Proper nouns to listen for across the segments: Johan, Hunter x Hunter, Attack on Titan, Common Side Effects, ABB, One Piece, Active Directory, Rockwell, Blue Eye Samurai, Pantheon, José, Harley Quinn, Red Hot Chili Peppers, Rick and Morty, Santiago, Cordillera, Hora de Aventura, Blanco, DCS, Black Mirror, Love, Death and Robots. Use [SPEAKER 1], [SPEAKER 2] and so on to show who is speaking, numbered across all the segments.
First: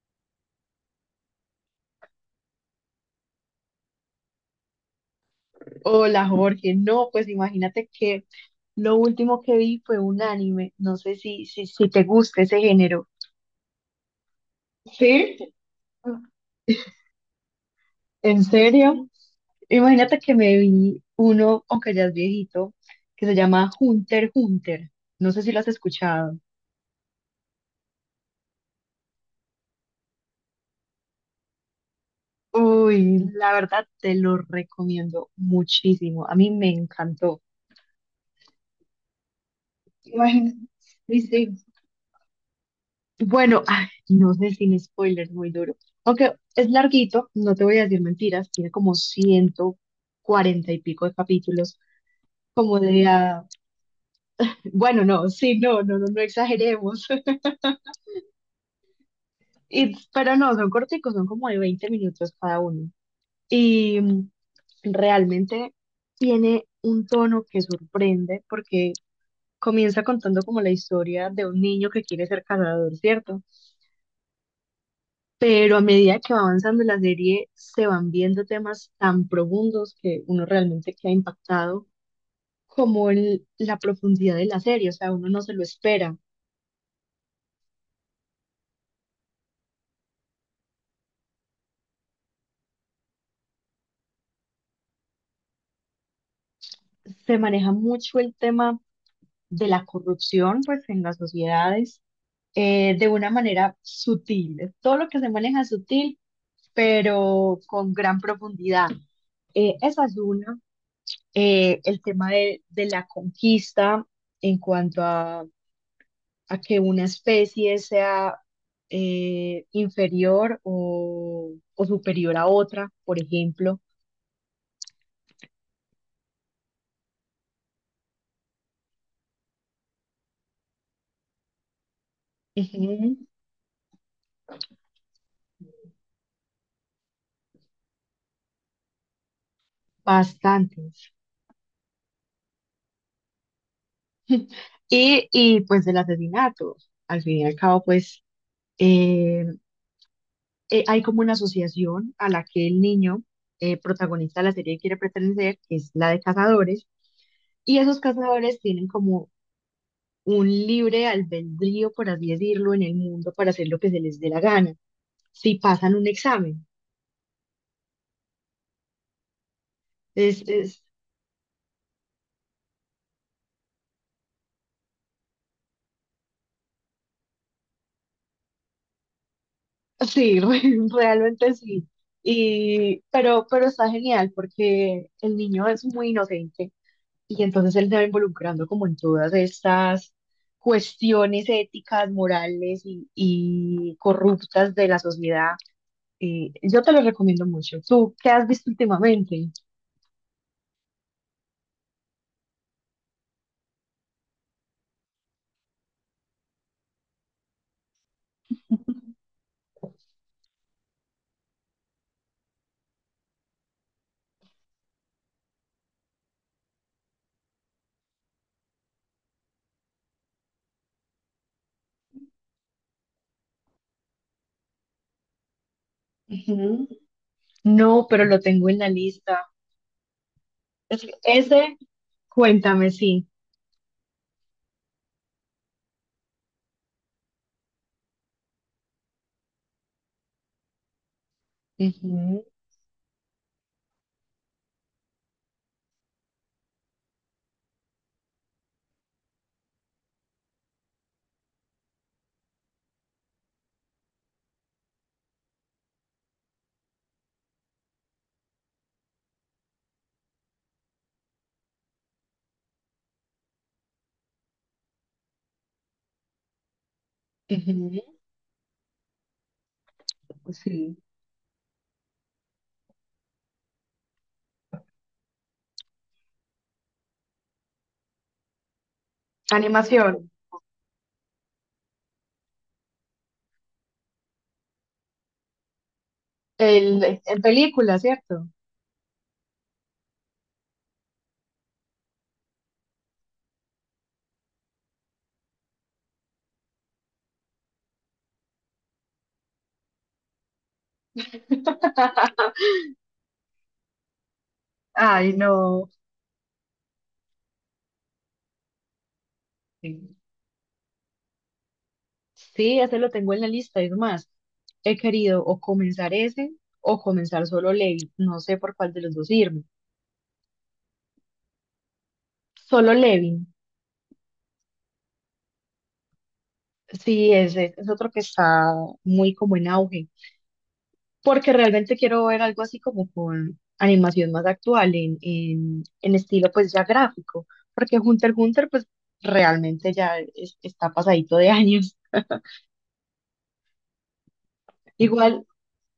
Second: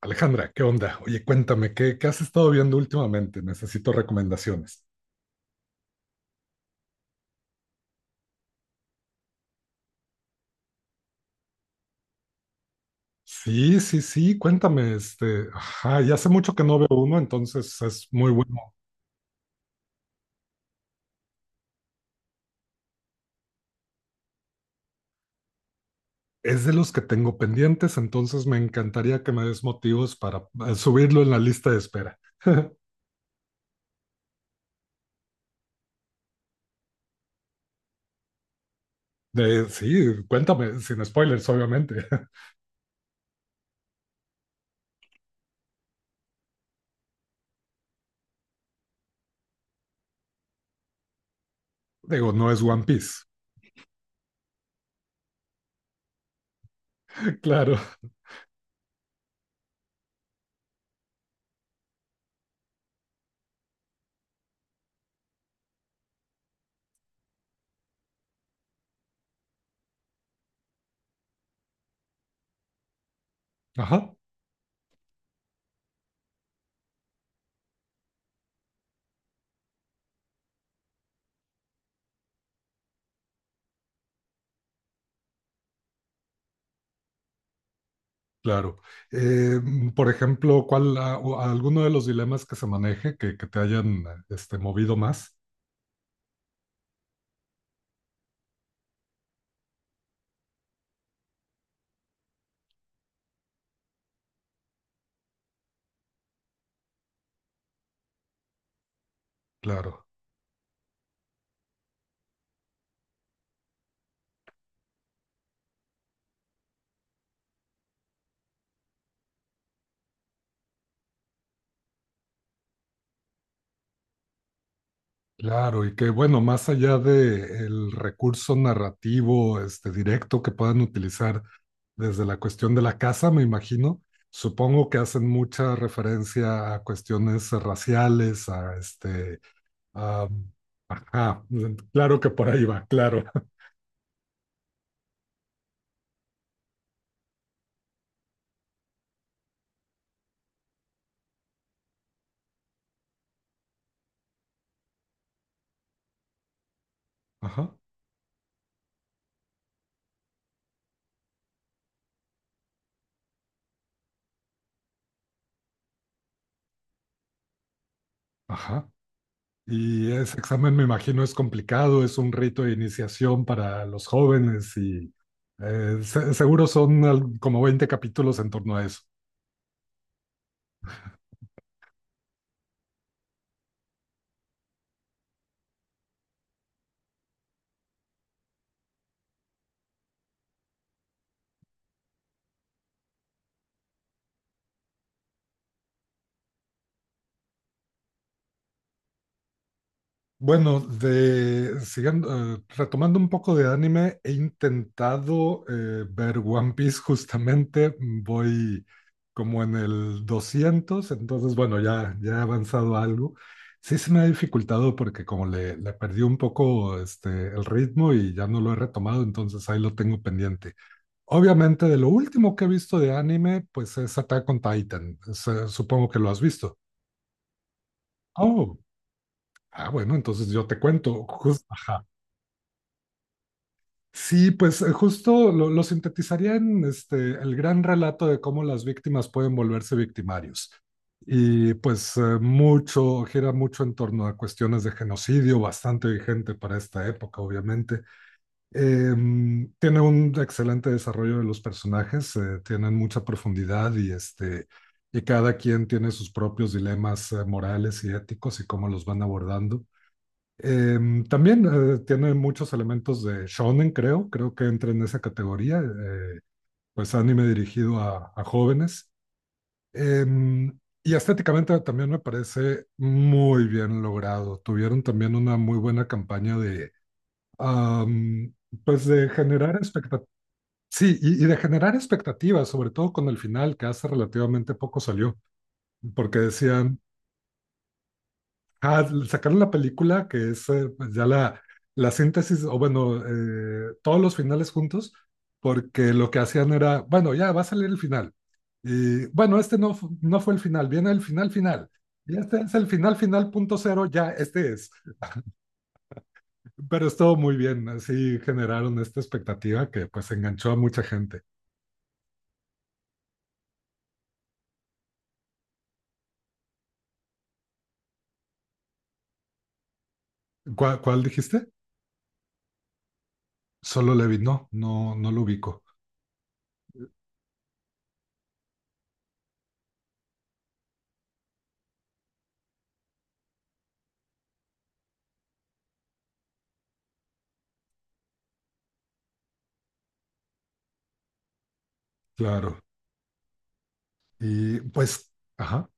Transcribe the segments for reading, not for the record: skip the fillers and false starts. [SPEAKER 1] Alejandra, ¿qué onda? Oye, cuéntame, ¿qué has estado viendo últimamente? Necesito recomendaciones.
[SPEAKER 2] Hola Jorge, no, pues imagínate que lo último que vi fue un anime, no sé si te gusta ese género.
[SPEAKER 1] Sí, sí, sí, cuéntame,
[SPEAKER 2] Sí.
[SPEAKER 1] ajá, ya hace mucho que no veo uno, entonces es muy
[SPEAKER 2] ¿En
[SPEAKER 1] bueno.
[SPEAKER 2] serio? Imagínate que me vi uno, aunque ya es viejito, que se llama Hunter x Hunter, no sé si lo has escuchado.
[SPEAKER 1] Es de los que tengo pendientes, entonces me encantaría que me des motivos para subirlo en la lista de espera.
[SPEAKER 2] Uy, la verdad te lo recomiendo muchísimo, a mí me encantó.
[SPEAKER 1] Sí,
[SPEAKER 2] Imagínate.
[SPEAKER 1] cuéntame, sin spoilers, obviamente.
[SPEAKER 2] Bueno, ay, no sé, sin spoilers, muy duro. Aunque es larguito, no te voy a decir mentiras, tiene como 140 y pico de capítulos,
[SPEAKER 1] Digo, no es
[SPEAKER 2] como
[SPEAKER 1] One
[SPEAKER 2] de,
[SPEAKER 1] Piece.
[SPEAKER 2] bueno, no, sí, no exageremos.
[SPEAKER 1] Claro.
[SPEAKER 2] Y, pero no, son corticos, son como de 20 minutos cada uno. Y mm, realmente tiene un tono que sorprende porque comienza contando como la historia de un niño que quiere ser cazador, ¿cierto?
[SPEAKER 1] Ajá.
[SPEAKER 2] Pero a medida que va avanzando la serie se van viendo temas tan profundos que uno realmente queda impactado como la profundidad de la serie, o sea, uno no se lo espera.
[SPEAKER 1] Claro. Por ejemplo, ¿ o alguno de los dilemas que se maneje que te hayan movido más?
[SPEAKER 2] Se maneja mucho el tema de la corrupción, pues, en las sociedades, de una manera sutil. Todo lo que se maneja es sutil, pero con gran profundidad. Esa
[SPEAKER 1] Claro,
[SPEAKER 2] es una. El tema de la conquista en cuanto a que una especie sea inferior o superior a otra, por ejemplo.
[SPEAKER 1] claro. Y que bueno, más allá del recurso narrativo directo que puedan utilizar desde la cuestión de la
[SPEAKER 2] Ujú.
[SPEAKER 1] casa, me imagino, supongo que hacen mucha referencia a cuestiones raciales, a-
[SPEAKER 2] Bastantes.
[SPEAKER 1] ajá, claro que por ahí va, claro.
[SPEAKER 2] Y pues del asesinato. Al fin y al cabo, pues eh, hay como una asociación a la que el niño protagonista de la serie quiere pertenecer, que es la de cazadores,
[SPEAKER 1] Ajá,
[SPEAKER 2] y esos cazadores tienen como un libre albedrío, por así decirlo, en el mundo para hacer lo que se les dé la gana, si pasan un examen.
[SPEAKER 1] ajá. Y ese examen, me imagino, es complicado, es un rito de iniciación para los jóvenes y seguro son como 20 capítulos en torno a eso.
[SPEAKER 2] Sí, realmente sí. Y, pero está genial porque el niño es muy inocente y entonces él se va involucrando como en todas estas cuestiones éticas, morales y corruptas de la sociedad. Y yo te lo recomiendo mucho. ¿Tú qué has visto últimamente?
[SPEAKER 1] Bueno, siguiendo, retomando un poco de anime, he intentado ver One Piece justamente, voy como en el 200, entonces bueno, ya he avanzado algo. Sí se me ha dificultado porque como le perdí un poco el ritmo y ya no lo he retomado, entonces ahí lo tengo pendiente. Obviamente de lo último que he visto de anime, pues es Attack on Titan. Supongo que lo has visto.
[SPEAKER 2] Ujú. No, pero lo tengo
[SPEAKER 1] Oh,
[SPEAKER 2] en la lista.
[SPEAKER 1] ah bueno, entonces yo te cuento, justo.
[SPEAKER 2] Ese, cuéntame, sí.
[SPEAKER 1] Sí, pues justo lo sintetizaría en este el gran relato de cómo las víctimas pueden volverse victimarios. Y pues
[SPEAKER 2] Ujú,
[SPEAKER 1] gira mucho en torno a cuestiones de genocidio, bastante vigente para esta época, obviamente. Tiene un excelente desarrollo de los personajes, tienen mucha profundidad y cada quien tiene sus propios dilemas morales y éticos y cómo los van abordando. También tiene muchos elementos de shonen, creo que entra en esa categoría, pues anime dirigido
[SPEAKER 2] ujú.
[SPEAKER 1] a, jóvenes.
[SPEAKER 2] Sí.
[SPEAKER 1] Y estéticamente también me parece muy bien logrado. Tuvieron también una muy buena campaña am, pues de generar
[SPEAKER 2] Animación.
[SPEAKER 1] expectativas. Sí, y de generar expectativas, sobre todo con el final, que hace relativamente poco salió, porque decían,
[SPEAKER 2] El, ¿en película, cierto?
[SPEAKER 1] ah, sacaron la película, que es pues ya la síntesis, o bueno, todos los finales juntos, porque lo que hacían era, bueno, ya va a salir el final. Y bueno, no, no fue el final, viene el final final. Y este es el final final punto cero, ya, este es.
[SPEAKER 2] Ay, no.
[SPEAKER 1] Pero estuvo muy bien, así generaron esta expectativa que
[SPEAKER 2] Sí.
[SPEAKER 1] pues enganchó a mucha gente.
[SPEAKER 2] Sí, ese lo tengo en la lista. Es más, he querido o comenzar ese o comenzar solo Levin. No sé por cuál de los dos irme.
[SPEAKER 1] ¿Cuál dijiste?
[SPEAKER 2] Solo Levin.
[SPEAKER 1] Solo Levi, no, no, no lo ubico,
[SPEAKER 2] Sí, ese es otro que está muy como en auge. Porque realmente quiero ver algo así como con animación más actual, en estilo pues ya gráfico. Porque Hunter x Hunter pues realmente ya está pasadito de años.
[SPEAKER 1] claro. Y pues,
[SPEAKER 2] Igual,
[SPEAKER 1] ajá.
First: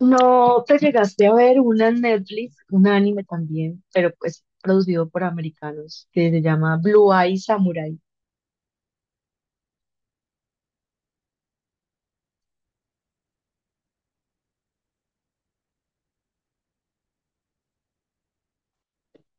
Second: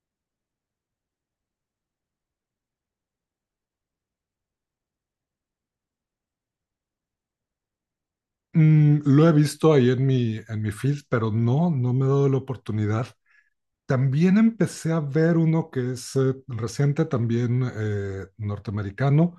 [SPEAKER 2] no te llegaste a ver una en Netflix, un anime también, pero pues producido por americanos, que se llama Blue Eye Samurai.
[SPEAKER 1] Lo he visto ahí en mi feed, pero no, no me he dado la oportunidad. También empecé a ver uno que es reciente, también norteamericano,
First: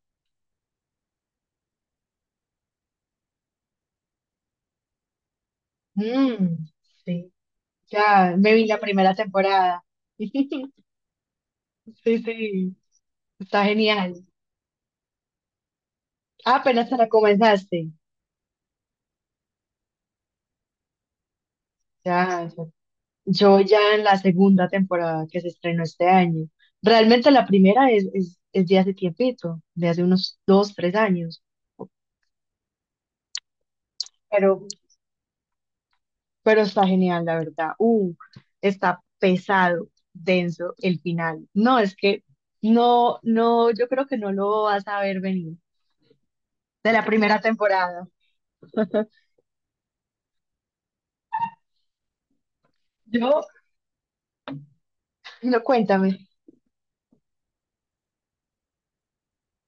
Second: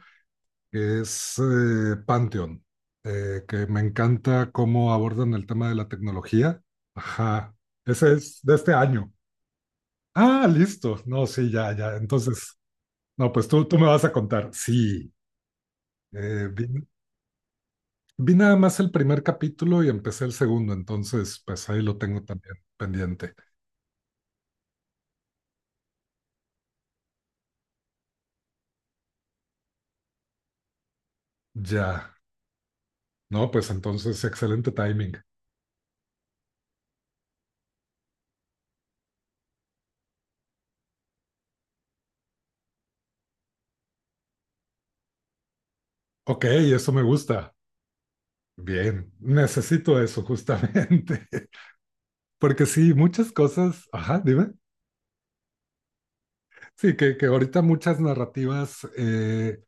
[SPEAKER 1] que es Pantheon, que me encanta cómo abordan el tema de la tecnología.
[SPEAKER 2] Mm, sí,
[SPEAKER 1] Ajá, ese
[SPEAKER 2] ya
[SPEAKER 1] es
[SPEAKER 2] me
[SPEAKER 1] de
[SPEAKER 2] vi
[SPEAKER 1] este
[SPEAKER 2] la
[SPEAKER 1] año.
[SPEAKER 2] primera temporada.
[SPEAKER 1] Ah, listo. No, sí, ya, ya.
[SPEAKER 2] Sí,
[SPEAKER 1] Entonces,
[SPEAKER 2] sí,
[SPEAKER 1] no, pues tú,
[SPEAKER 2] está
[SPEAKER 1] tú me vas a
[SPEAKER 2] genial.
[SPEAKER 1] contar. Sí,
[SPEAKER 2] Ah,
[SPEAKER 1] vi.
[SPEAKER 2] apenas te la comenzaste.
[SPEAKER 1] Vi nada más el primer capítulo y empecé el segundo, entonces pues ahí lo tengo
[SPEAKER 2] Ya, ya.
[SPEAKER 1] también pendiente.
[SPEAKER 2] Yo ya en la segunda temporada que se estrenó este año. Realmente la primera es de hace tiempito, de hace unos dos, tres años.
[SPEAKER 1] Ya, no, pues entonces
[SPEAKER 2] Pero
[SPEAKER 1] excelente timing.
[SPEAKER 2] pero está genial, la verdad. Está pesado, denso el final. No, es que no, no, yo creo que no lo vas a ver venir
[SPEAKER 1] OK, eso
[SPEAKER 2] de
[SPEAKER 1] me
[SPEAKER 2] la primera
[SPEAKER 1] gusta.
[SPEAKER 2] temporada.
[SPEAKER 1] Bien, necesito eso justamente, porque sí, muchas
[SPEAKER 2] Yo,
[SPEAKER 1] cosas, ajá, dime,
[SPEAKER 2] no, cuéntame.
[SPEAKER 1] sí, que ahorita muchas narrativas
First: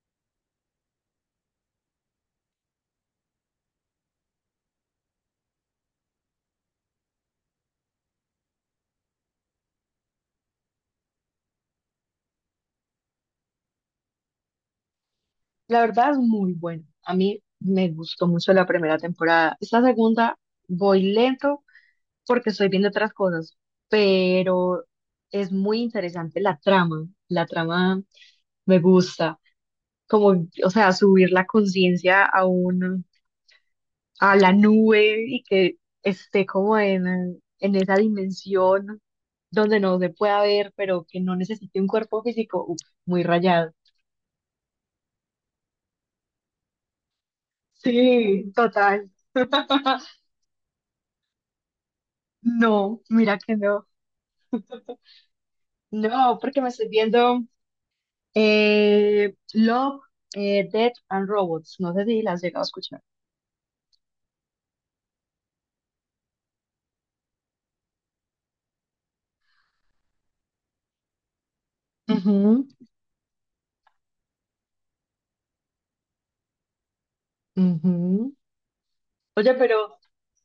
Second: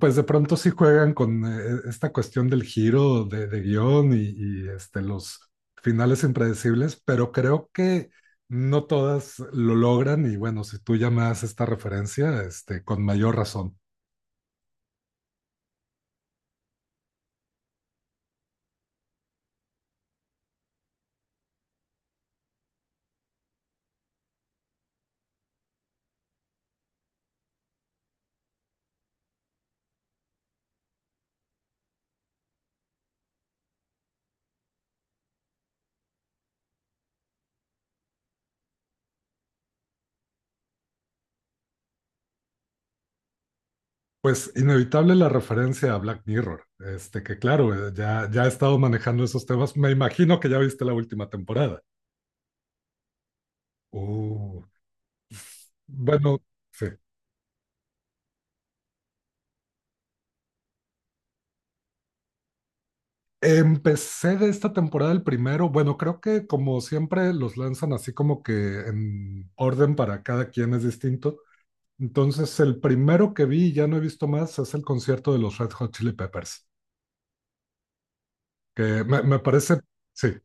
[SPEAKER 1] pues de pronto sí juegan con esta cuestión del giro de guión y los finales impredecibles, pero creo que no todas lo logran y bueno, si tú ya esta referencia, con mayor razón.
[SPEAKER 2] La verdad es muy bueno. A mí me gustó mucho la primera temporada. Esta segunda voy lento porque estoy viendo otras cosas, pero es muy interesante la trama. La trama me gusta. Como, o sea, subir la conciencia a un a la nube y que esté como en esa dimensión donde no se pueda ver, pero que no necesite un cuerpo físico, uf, muy rayado.
[SPEAKER 1] Pues inevitable la referencia a Black Mirror, que claro, ya he
[SPEAKER 2] Sí,
[SPEAKER 1] estado
[SPEAKER 2] total.
[SPEAKER 1] manejando esos temas, me imagino que ya viste la última temporada.
[SPEAKER 2] No, mira que no.
[SPEAKER 1] Uh,
[SPEAKER 2] No,
[SPEAKER 1] bueno,
[SPEAKER 2] porque me
[SPEAKER 1] sí.
[SPEAKER 2] estoy viendo Love, Death and Robots. No sé si las has llegado a escuchar.
[SPEAKER 1] Empecé de esta temporada el primero. Bueno, creo que como siempre los lanzan así como que en orden para cada quien es distinto. Entonces,
[SPEAKER 2] Ujú,
[SPEAKER 1] el primero que vi y ya no he visto más es el concierto de los Red Hot Chili Peppers,
[SPEAKER 2] ujú.
[SPEAKER 1] que me
[SPEAKER 2] Oye,
[SPEAKER 1] parece,
[SPEAKER 2] pero
[SPEAKER 1] sí,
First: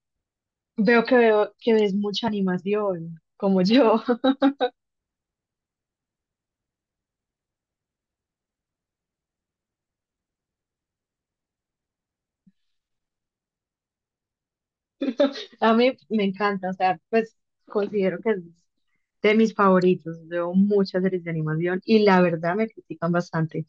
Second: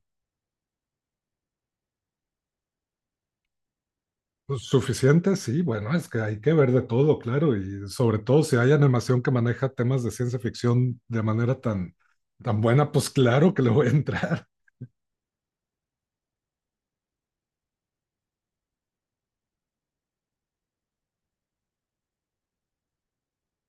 [SPEAKER 2] veo que ves mucha animación, como yo.
[SPEAKER 1] suficiente, sí, bueno, es que hay que ver de todo, claro, y sobre todo si hay animación que maneja temas de ciencia ficción de manera tan, tan buena, pues claro que le voy a entrar.
[SPEAKER 2] A mí me encanta, o sea, pues considero que de mis favoritos. Veo muchas series de animación y la verdad me critican bastante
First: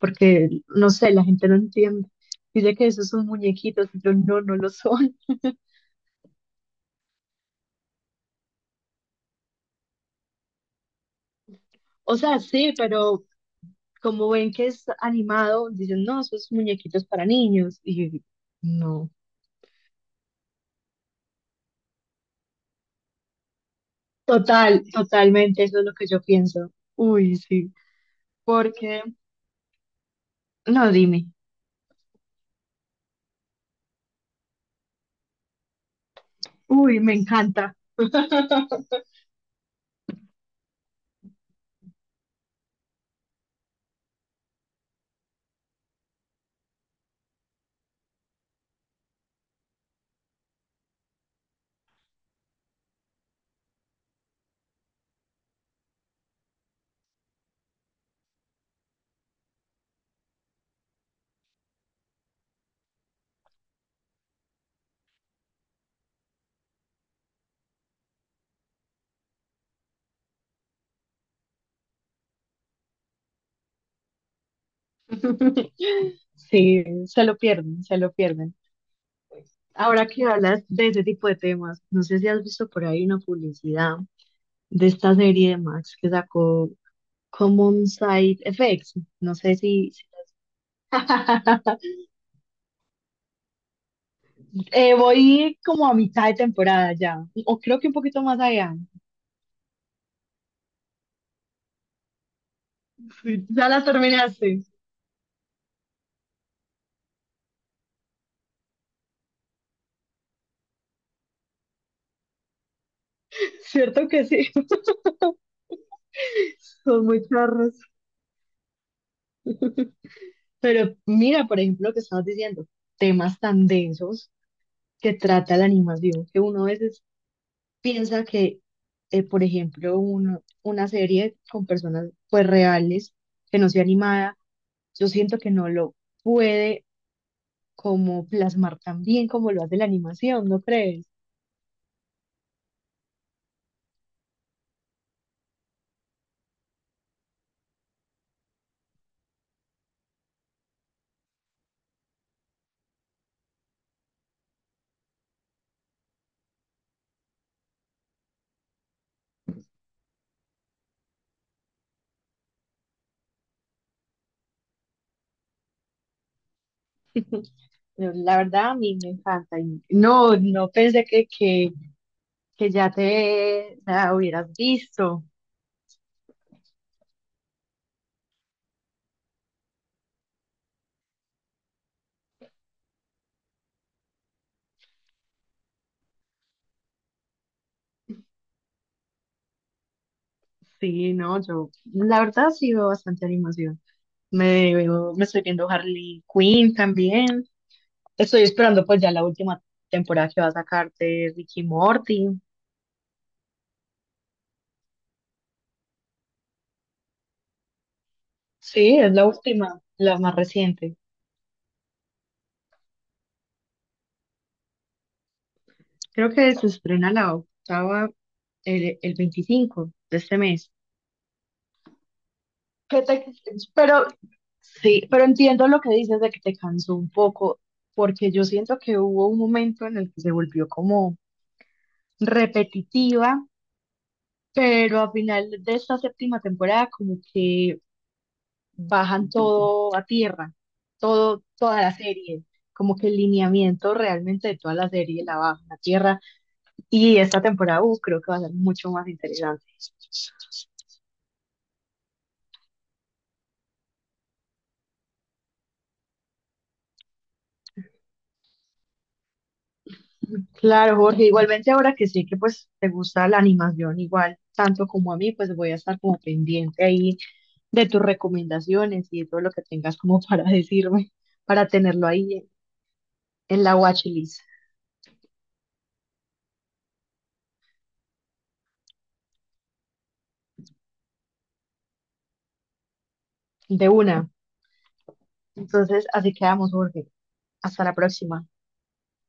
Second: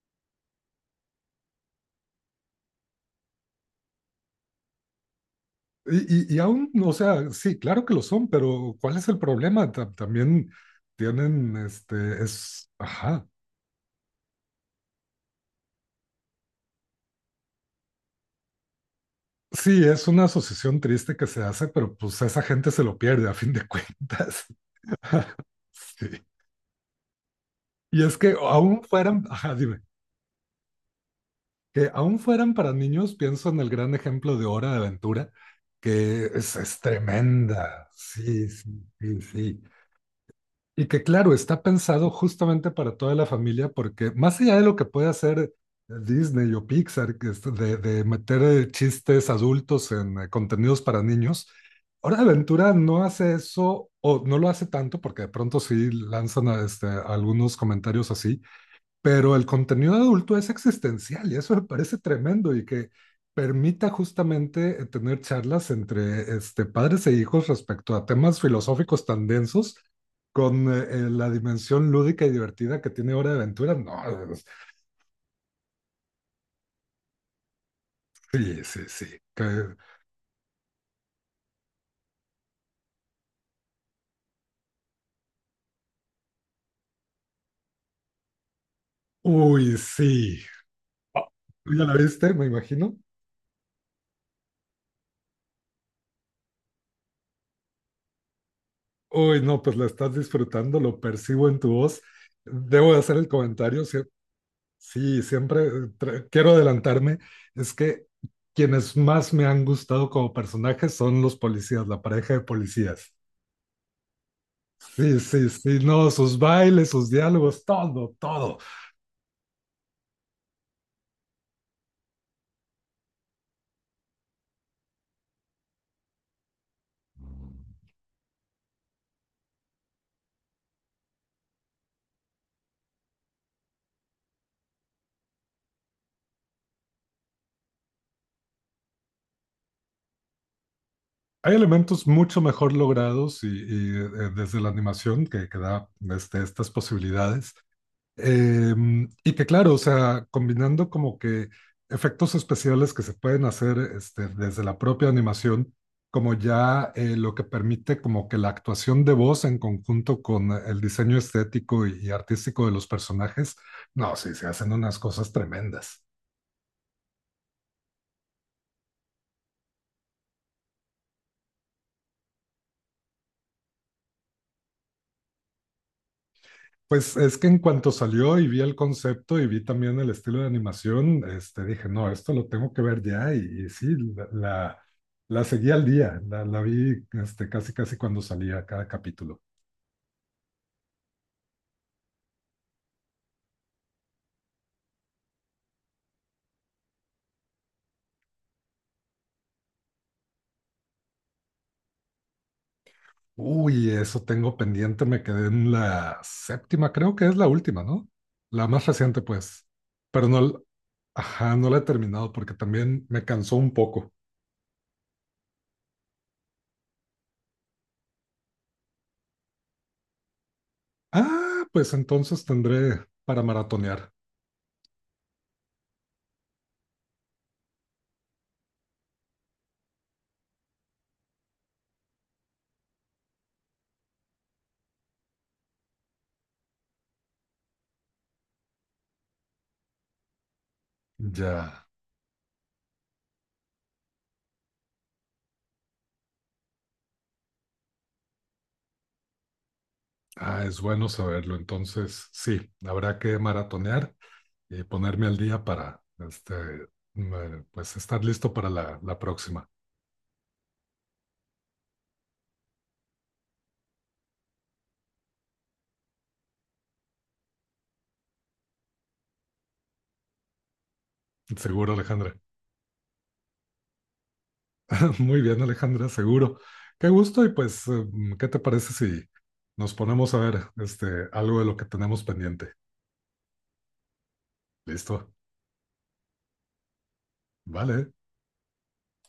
[SPEAKER 2] porque, no sé, la gente no entiende. Dice que esos son muñequitos, y yo no, no lo son.
[SPEAKER 1] Y aún, o sea, sí, claro que lo son, pero ¿cuál es el problema? También tienen,
[SPEAKER 2] O sea, sí, pero
[SPEAKER 1] ajá,
[SPEAKER 2] como ven que es animado, dicen, no, esos muñequitos para niños. Y yo, no,
[SPEAKER 1] sí, es una asociación triste que se hace, pero pues esa gente se lo pierde a fin de cuentas.
[SPEAKER 2] total, totalmente, eso es lo que
[SPEAKER 1] Sí.
[SPEAKER 2] yo pienso. Uy, sí,
[SPEAKER 1] Y es que aún
[SPEAKER 2] porque,
[SPEAKER 1] fueran, ajá, dime,
[SPEAKER 2] no, dime,
[SPEAKER 1] que aún fueran para niños, pienso en el gran ejemplo de Hora de Aventura, que es
[SPEAKER 2] uy, me encanta.
[SPEAKER 1] tremenda. Sí, sí, sí, sí. Y que claro, está pensado justamente para toda la familia, porque más allá de lo que puede hacer Disney o Pixar, que es de meter chistes adultos en contenidos para niños. Hora de Aventura no hace eso o no lo hace tanto, porque de pronto sí lanzan algunos comentarios así, pero el contenido adulto es existencial y eso me parece tremendo y que permita justamente tener charlas entre padres e hijos respecto a temas filosóficos tan densos con la dimensión lúdica y divertida que tiene Hora de Aventura. No, es-
[SPEAKER 2] Sí, se lo pierden, se lo pierden.
[SPEAKER 1] sí, sí, sí.
[SPEAKER 2] Ahora que hablas de ese tipo de temas, no sé si has visto por ahí una publicidad de esta serie de Max que sacó Common Side Effects. No sé
[SPEAKER 1] Uy,
[SPEAKER 2] si...
[SPEAKER 1] sí. ¿Tú ya la viste, me imagino?
[SPEAKER 2] Voy como a mitad de temporada ya, o creo que un poquito más allá.
[SPEAKER 1] Uy, no, pues la estás disfrutando, lo percibo en tu voz. Debo de hacer el
[SPEAKER 2] Sí, ya la
[SPEAKER 1] comentario, sí,
[SPEAKER 2] terminaste,
[SPEAKER 1] sí, siempre quiero adelantarme. Es que quienes más me han gustado como personajes son los policías, la pareja de policías.
[SPEAKER 2] ¿cierto que sí?
[SPEAKER 1] Sí, sí, sí, no, sus bailes,
[SPEAKER 2] Son
[SPEAKER 1] sus
[SPEAKER 2] muy
[SPEAKER 1] diálogos,
[SPEAKER 2] charros.
[SPEAKER 1] todo, todo.
[SPEAKER 2] Pero mira, por ejemplo, lo que estabas diciendo, temas tan densos que trata la animación, que uno a veces piensa que, por ejemplo, una serie con personas pues reales, que no sea animada, yo siento que no lo puede como plasmar tan bien como lo hace la animación, ¿no crees?
[SPEAKER 1] Hay elementos mucho mejor logrados y desde la animación que da estas posibilidades. Y que claro, o sea, combinando como que efectos especiales que se pueden hacer este desde la propia animación, como ya lo que permite como que la actuación de voz en conjunto con el diseño estético y artístico de los personajes, no, sí, se hacen unas cosas tremendas.
[SPEAKER 2] Pero la verdad a mí me encanta. Y no, no pensé que, que ya te la hubieras visto.
[SPEAKER 1] Pues es que en cuanto salió y vi el concepto y vi también el estilo de animación, dije, no, esto lo tengo que ver ya. Y sí, la, la, la seguí al día, la vi casi casi cuando salía cada capítulo.
[SPEAKER 2] Sí, no, yo la verdad sí veo bastante animación. Me estoy viendo Harley Quinn también. Estoy esperando pues ya la última temporada que va a sacar de Ricky Morty.
[SPEAKER 1] Uy, eso tengo pendiente, me quedé en la séptima, creo que es la última, ¿no? La más
[SPEAKER 2] Sí, es
[SPEAKER 1] reciente,
[SPEAKER 2] la
[SPEAKER 1] pues.
[SPEAKER 2] última, la
[SPEAKER 1] Pero
[SPEAKER 2] más
[SPEAKER 1] no,
[SPEAKER 2] reciente.
[SPEAKER 1] ajá, no la he terminado porque también me cansó un poco.
[SPEAKER 2] Creo que se estrena la octava el 25 de este mes.
[SPEAKER 1] Ah, pues entonces tendré
[SPEAKER 2] Que te-
[SPEAKER 1] para
[SPEAKER 2] pero
[SPEAKER 1] maratonear.
[SPEAKER 2] sí, pero entiendo lo que dices de que te cansó un poco, porque yo siento que hubo un momento en el que se volvió como repetitiva, pero al final de esta séptima temporada como que bajan todo a tierra, todo, toda
[SPEAKER 1] Ya.
[SPEAKER 2] la serie, como que el lineamiento realmente de toda la serie la bajan a tierra y esta temporada creo que va a ser mucho más interesante.
[SPEAKER 1] Ah, es bueno saberlo. Entonces, sí, habrá que maratonear y ponerme al día para pues estar listo para la próxima.
[SPEAKER 2] Claro, Jorge, igualmente ahora que sé que pues te gusta la animación igual tanto como a mí, pues voy a estar como pendiente ahí de tus recomendaciones y de todo lo que tengas como para decirme, para
[SPEAKER 1] Seguro,
[SPEAKER 2] tenerlo
[SPEAKER 1] Alejandra.
[SPEAKER 2] ahí en la watchlist
[SPEAKER 1] Muy bien, Alejandra, seguro. Qué gusto y pues, ¿qué te parece si nos ponemos a ver algo de lo que tenemos pendiente?
[SPEAKER 2] de una.
[SPEAKER 1] Listo.
[SPEAKER 2] Entonces, así quedamos, Jorge. Hasta la
[SPEAKER 1] Vale.
[SPEAKER 2] próxima.